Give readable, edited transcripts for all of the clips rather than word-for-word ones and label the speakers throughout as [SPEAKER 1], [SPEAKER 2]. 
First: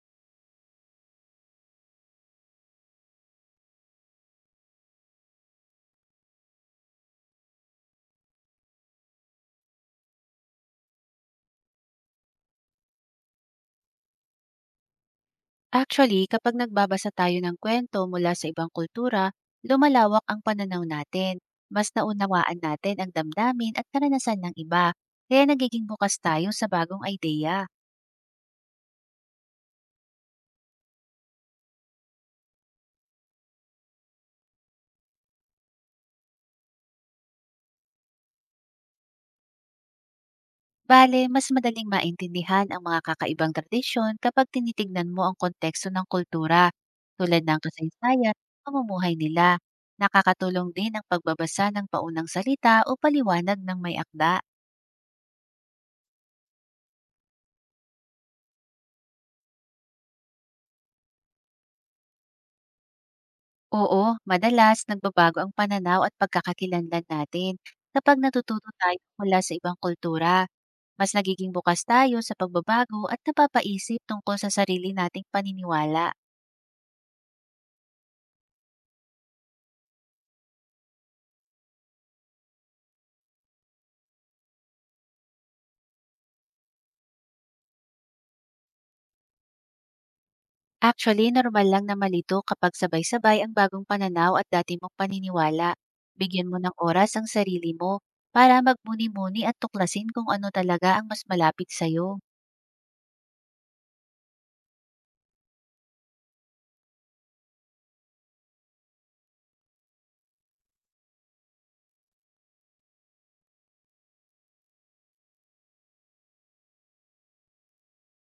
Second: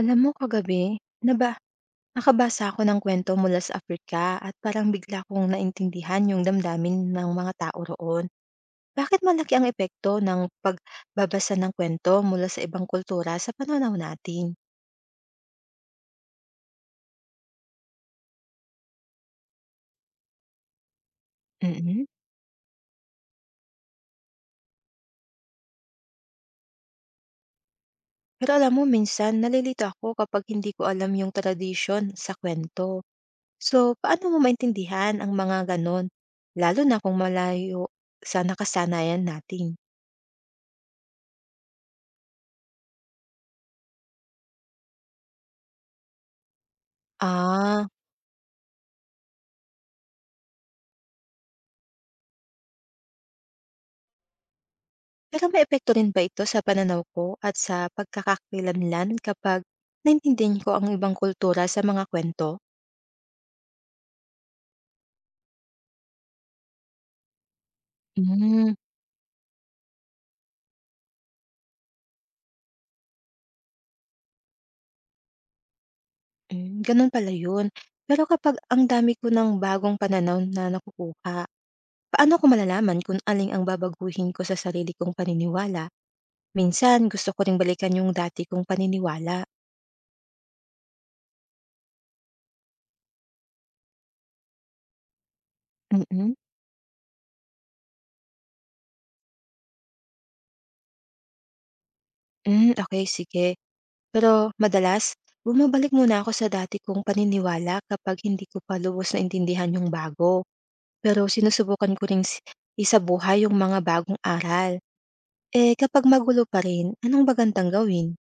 [SPEAKER 1] Alam mo kagabi, nakabasa ako ng kwento mula sa Afrika at parang bigla kong naintindihan yung damdamin ng mga tao roon. Bakit malaki ang epekto ng pagbabasa ng kwento mula sa ibang kultura sa pananaw natin?
[SPEAKER 2] Actually, kapag nagbabasa tayo ng kwento mula sa ibang kultura, lumalawak ang pananaw natin. Mas
[SPEAKER 1] Mm.
[SPEAKER 2] naunawaan natin ang damdamin at karanasan ng iba, kaya nagiging bukas tayo sa bagong ideya.
[SPEAKER 1] Pero alam mo minsan nalilito ako kapag hindi ko alam yung tradisyon sa kwento. So, paano mo maintindihan ang mga ganon? Lalo na kung malayo sa nakasanayan natin.
[SPEAKER 2] Bale, mas madaling maintindihan ang mga kakaibang tradisyon kapag tinitignan mo ang konteksto ng kultura, tulad ng
[SPEAKER 1] Ah.
[SPEAKER 2] kasaysayan, at pamumuhay nila. Nakakatulong din ang pagbabasa ng paunang salita o paliwanag ng may akda.
[SPEAKER 1] Pero may epekto rin ba ito sa pananaw ko at sa pagkakakilanlan kapag naintindihan ko ang ibang kultura sa mga kwento?
[SPEAKER 2] Oo, madalas nagbabago ang pananaw at pagkakakilanlan natin kapag natututo
[SPEAKER 1] Hmm,
[SPEAKER 2] tayo mula sa ibang kultura. Mas nagiging bukas tayo sa pagbabago at napapaisip tungkol sa sarili nating paniniwala.
[SPEAKER 1] hmm, ganun pala yun. Pero kapag ang dami ko ng bagong pananaw na nakukuha, paano ko malalaman kung aling ang babaguhin ko sa sarili kong paniniwala? Minsan, gusto ko ring balikan yung dati kong paniniwala.
[SPEAKER 2] Actually, normal lang na malito kapag sabay-sabay ang bagong pananaw at dati mong paniniwala.
[SPEAKER 1] Mm-mm.
[SPEAKER 2] Bigyan mo ng oras ang sarili mo para magmuni-muni at tuklasin kung ano talaga ang mas malapit sa'yo.
[SPEAKER 1] Mm, okay, sige. Pero madalas, bumabalik muna ako sa dati kong paniniwala kapag hindi ko pa lubos na intindihan yung bago. Pero sinusubukan ko ring isabuhay yung mga bagong aral. Eh, kapag magulo pa rin, anong magandang gawin?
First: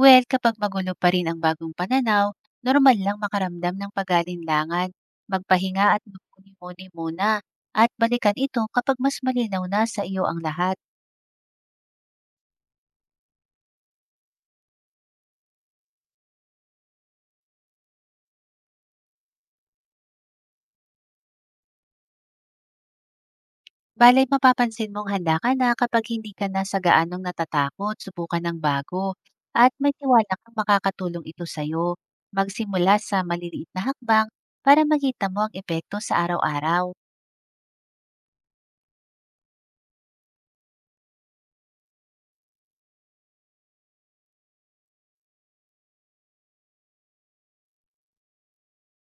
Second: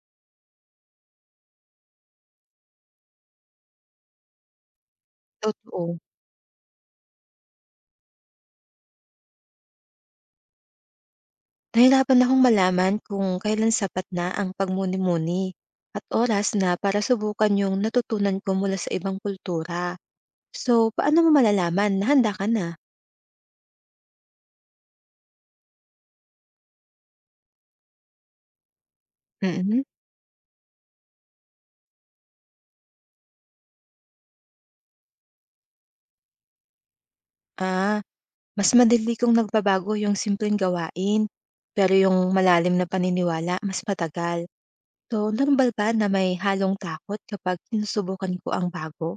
[SPEAKER 2] Well, kapag magulo pa rin ang bagong pananaw, normal lang makaramdam ng pag-alinlangan, magpahinga
[SPEAKER 1] Totoo.
[SPEAKER 2] at magmuni-muni muna, at balikan ito kapag mas malinaw na sa iyo ang lahat.
[SPEAKER 1] Nahirapan akong malaman kung kailan sapat na ang pagmuni-muni at oras na para subukan yung natutunan ko mula sa ibang kultura. So, paano mo malalaman na handa ka na?
[SPEAKER 2] Balay mapapansin mong handa ka na kapag hindi ka na sa gaanong natatakot, subukan ng bago, at
[SPEAKER 1] Mm.
[SPEAKER 2] may tiwala kang makakatulong ito sa iyo. Magsimula sa maliliit na hakbang para makita mo ang epekto sa araw-araw.
[SPEAKER 1] Ah, mas madali kung nagbabago yung simpleng gawain, pero yung malalim na paniniwala mas matagal. So, normal ba na may halong takot kapag sinusubukan ko ang bago?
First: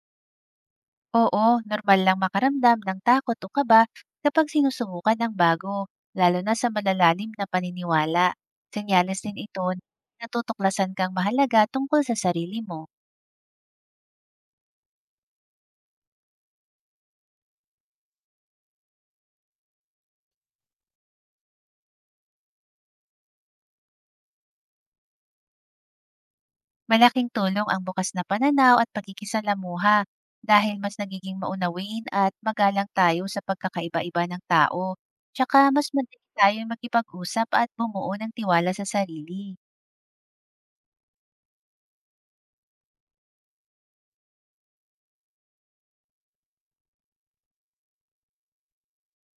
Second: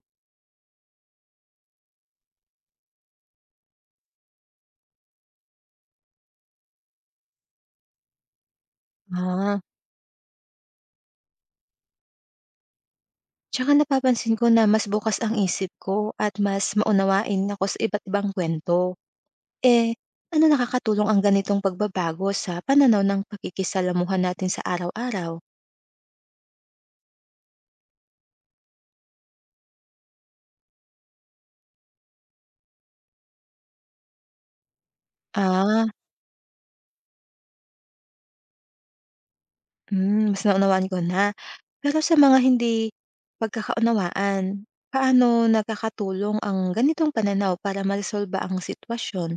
[SPEAKER 2] Oo, normal lang makaramdam ng takot o kaba kapag sinusubukan ang bago, lalo na sa malalalim na paniniwala. Senyales din
[SPEAKER 1] Ah,
[SPEAKER 2] ito na natutuklasan kang mahalaga tungkol sa sarili mo.
[SPEAKER 1] tsaka napapansin ko na mas bukas ang isip ko at mas maunawain ako sa iba't ibang kwento. Eh, ano nakakatulong ang ganitong pagbabago sa pananaw ng pakikisalamuhan natin sa araw-araw?
[SPEAKER 2] Malaking tulong ang bukas na pananaw at pagkikisalamuha dahil mas nagiging maunawain at magalang tayo sa pagkakaiba-iba ng tao. Tsaka
[SPEAKER 1] Ah,
[SPEAKER 2] mas madali tayong makipag-usap at bumuo ng tiwala sa sarili.
[SPEAKER 1] mm, mas naunawaan ko na. Pero sa mga hindi pagkakaunawaan, paano nakakatulong ang ganitong pananaw para maresolba ang sitwasyon?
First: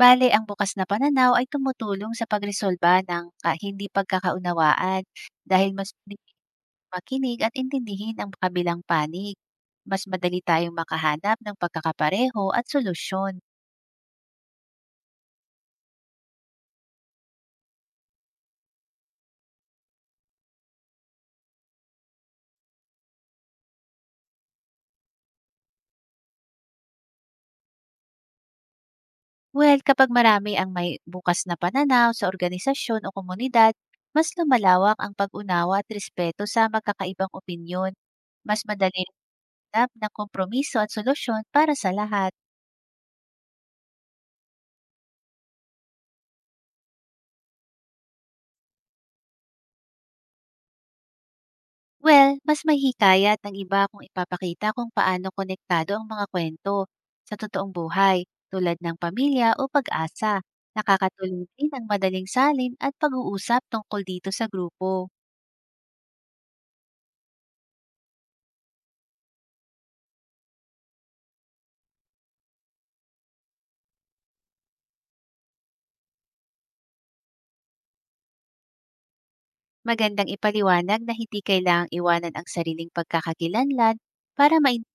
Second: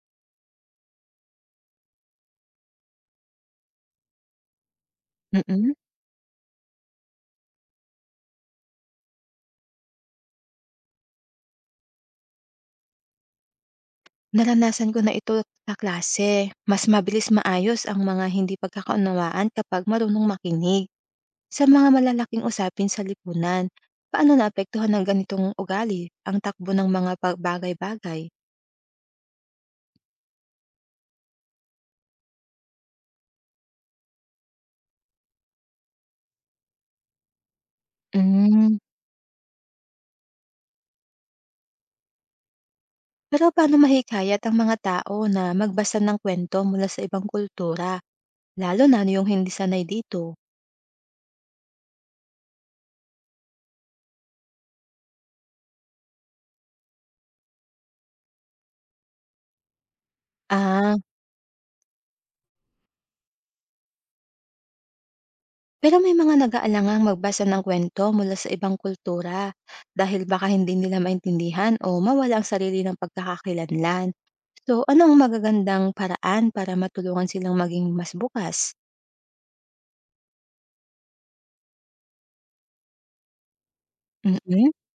[SPEAKER 2] Bale, ang bukas na pananaw ay tumutulong sa pagresolba ng hindi pagkakaunawaan dahil
[SPEAKER 1] Mm.
[SPEAKER 2] mas madaling makinig at intindihin ang kabilang panig. Mas madali tayong makahanap ng pagkakapareho at solusyon.
[SPEAKER 1] Naranasan ko na ito sa klase. Mas mabilis maayos ang mga hindi pagkakaunawaan kapag marunong makinig sa mga malalaking usapin sa lipunan. Paano naapektuhan ng ganitong ugali ang takbo ng mga bagay-bagay?
[SPEAKER 2] Well, kapag marami ang may bukas na pananaw sa organisasyon o komunidad, mas lumalawak ang pag-unawa at respeto sa magkakaibang opinyon. Mas
[SPEAKER 1] Mm.
[SPEAKER 2] madali hanap ng kompromiso at solusyon para sa lahat.
[SPEAKER 1] Pero paano mahikayat ang mga tao na magbasa ng kwento mula sa ibang kultura, lalo na yung hindi sanay dito?
[SPEAKER 2] Well, mas mahihikayat ng iba kung ipapakita kung paano konektado ang mga kwento sa totoong buhay tulad ng pamilya o pag-asa.
[SPEAKER 1] Ah.
[SPEAKER 2] Nakakatulong din ang madaling salin at pag-uusap tungkol dito sa grupo.
[SPEAKER 1] Pero may mga nag-aalangang magbasa ng kwento mula sa ibang kultura dahil baka hindi nila maintindihan o mawala ang sarili ng pagkakakilanlan. So, anong magagandang paraan para matulungan silang maging mas bukas?
[SPEAKER 2] Magandang ipaliwanag na hindi kailangang iwanan ang sariling pagkakakilanlan para
[SPEAKER 1] Mm-mm.
[SPEAKER 2] maintindihan.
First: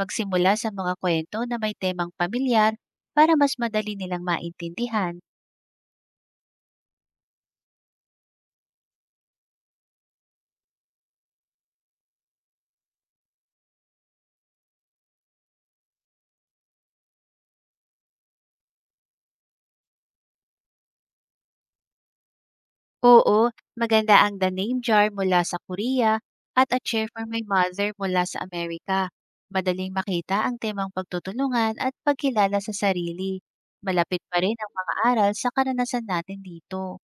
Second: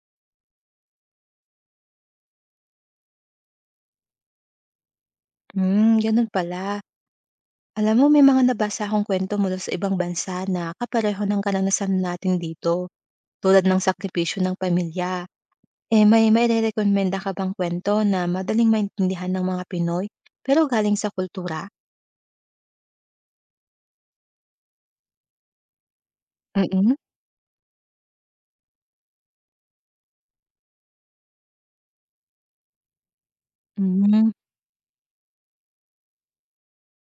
[SPEAKER 2] Magsimula sa mga kwento na may temang pamilyar para mas madali nilang maintindihan.
[SPEAKER 1] Hmm, ganun pala. Alam mo, may mga nabasa akong kwento mula sa ibang bansa na kapareho ng karanasan natin dito, tulad ng sakripisyo ng pamilya. Eh, may recommenda ka bang kwento na madaling maintindihan ng mga Pinoy pero galing sa kultura?
[SPEAKER 2] Oo, maganda ang The Name Jar mula sa Korea at A
[SPEAKER 1] Mm-mm.
[SPEAKER 2] Chair for My Mother mula sa Amerika. Madaling makita ang temang pagtutulungan at pagkilala sa sarili. Malapit
[SPEAKER 1] Hmm.
[SPEAKER 2] pa rin ang mga aral sa karanasan natin dito.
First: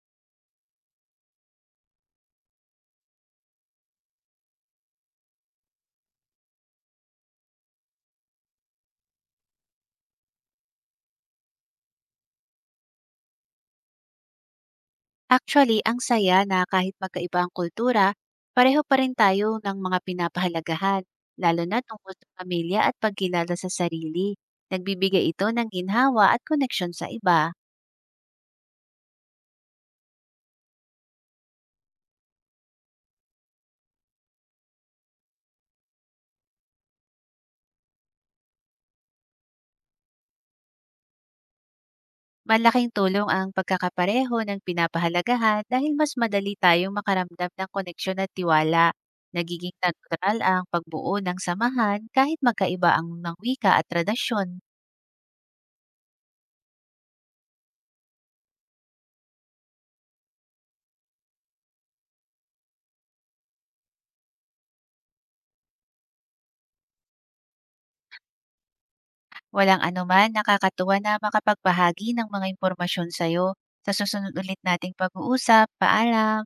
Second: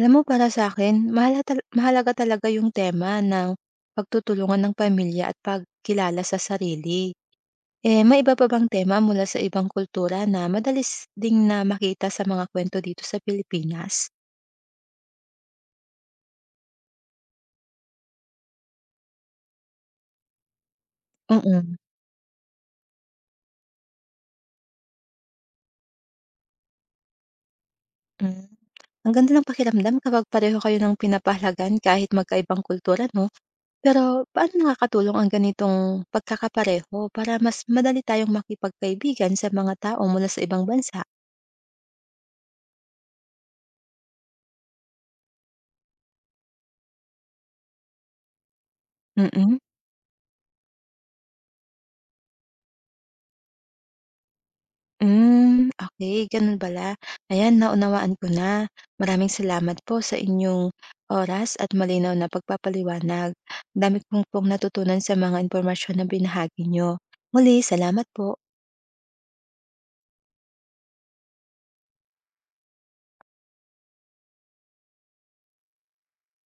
[SPEAKER 1] Alam mo para sa'kin mahalaga talaga yung tema ng pagtutulungan ng pamilya at pagkilala sa sarili. Eh, may iba pa bang tema mula sa ibang kultura na madalis ding na makita sa mga kwento dito sa Pilipinas?
[SPEAKER 2] Actually, ang saya na kahit magkaiba ang kultura, pareho pa rin tayo ng mga pinapahalagahan, lalo
[SPEAKER 1] Oo.
[SPEAKER 2] na tungkol sa pamilya at pagkilala sa sarili. Nagbibigay ito ng ginhawa at koneksyon sa iba.
[SPEAKER 1] Mm, hmm. Ang ganda ng pakiramdam kapag pareho kayo ng pinapahalagan kahit magkaibang kultura 'no? Pero paano nakakatulong ang ganitong pagkakapareho para mas madali tayong makipagkaibigan sa mga tao mula sa ibang bansa?
[SPEAKER 2] Malaking tulong ang pagkakapareho ng pinapahalagahan dahil mas madali tayong makaramdam ng koneksyon at tiwala.
[SPEAKER 1] Mm.
[SPEAKER 2] Nagiging natural ang pagbuo ng samahan kahit magkaiba ang ng wika at tradisyon.
[SPEAKER 1] Hmm, okay, gano'n pala. Ayan naunawaan ko na. Maraming salamat po sa inyong oras at malinaw na pagpapaliwanag. Dami ko pong natutunan sa mga impormasyon na binahagi nyo. Muli salamat po.
[SPEAKER 2] Walang anuman, nakakatuwa na makapagbahagi ng mga impormasyon sa'yo. Sa susunod ulit nating pag-uusap, paalam!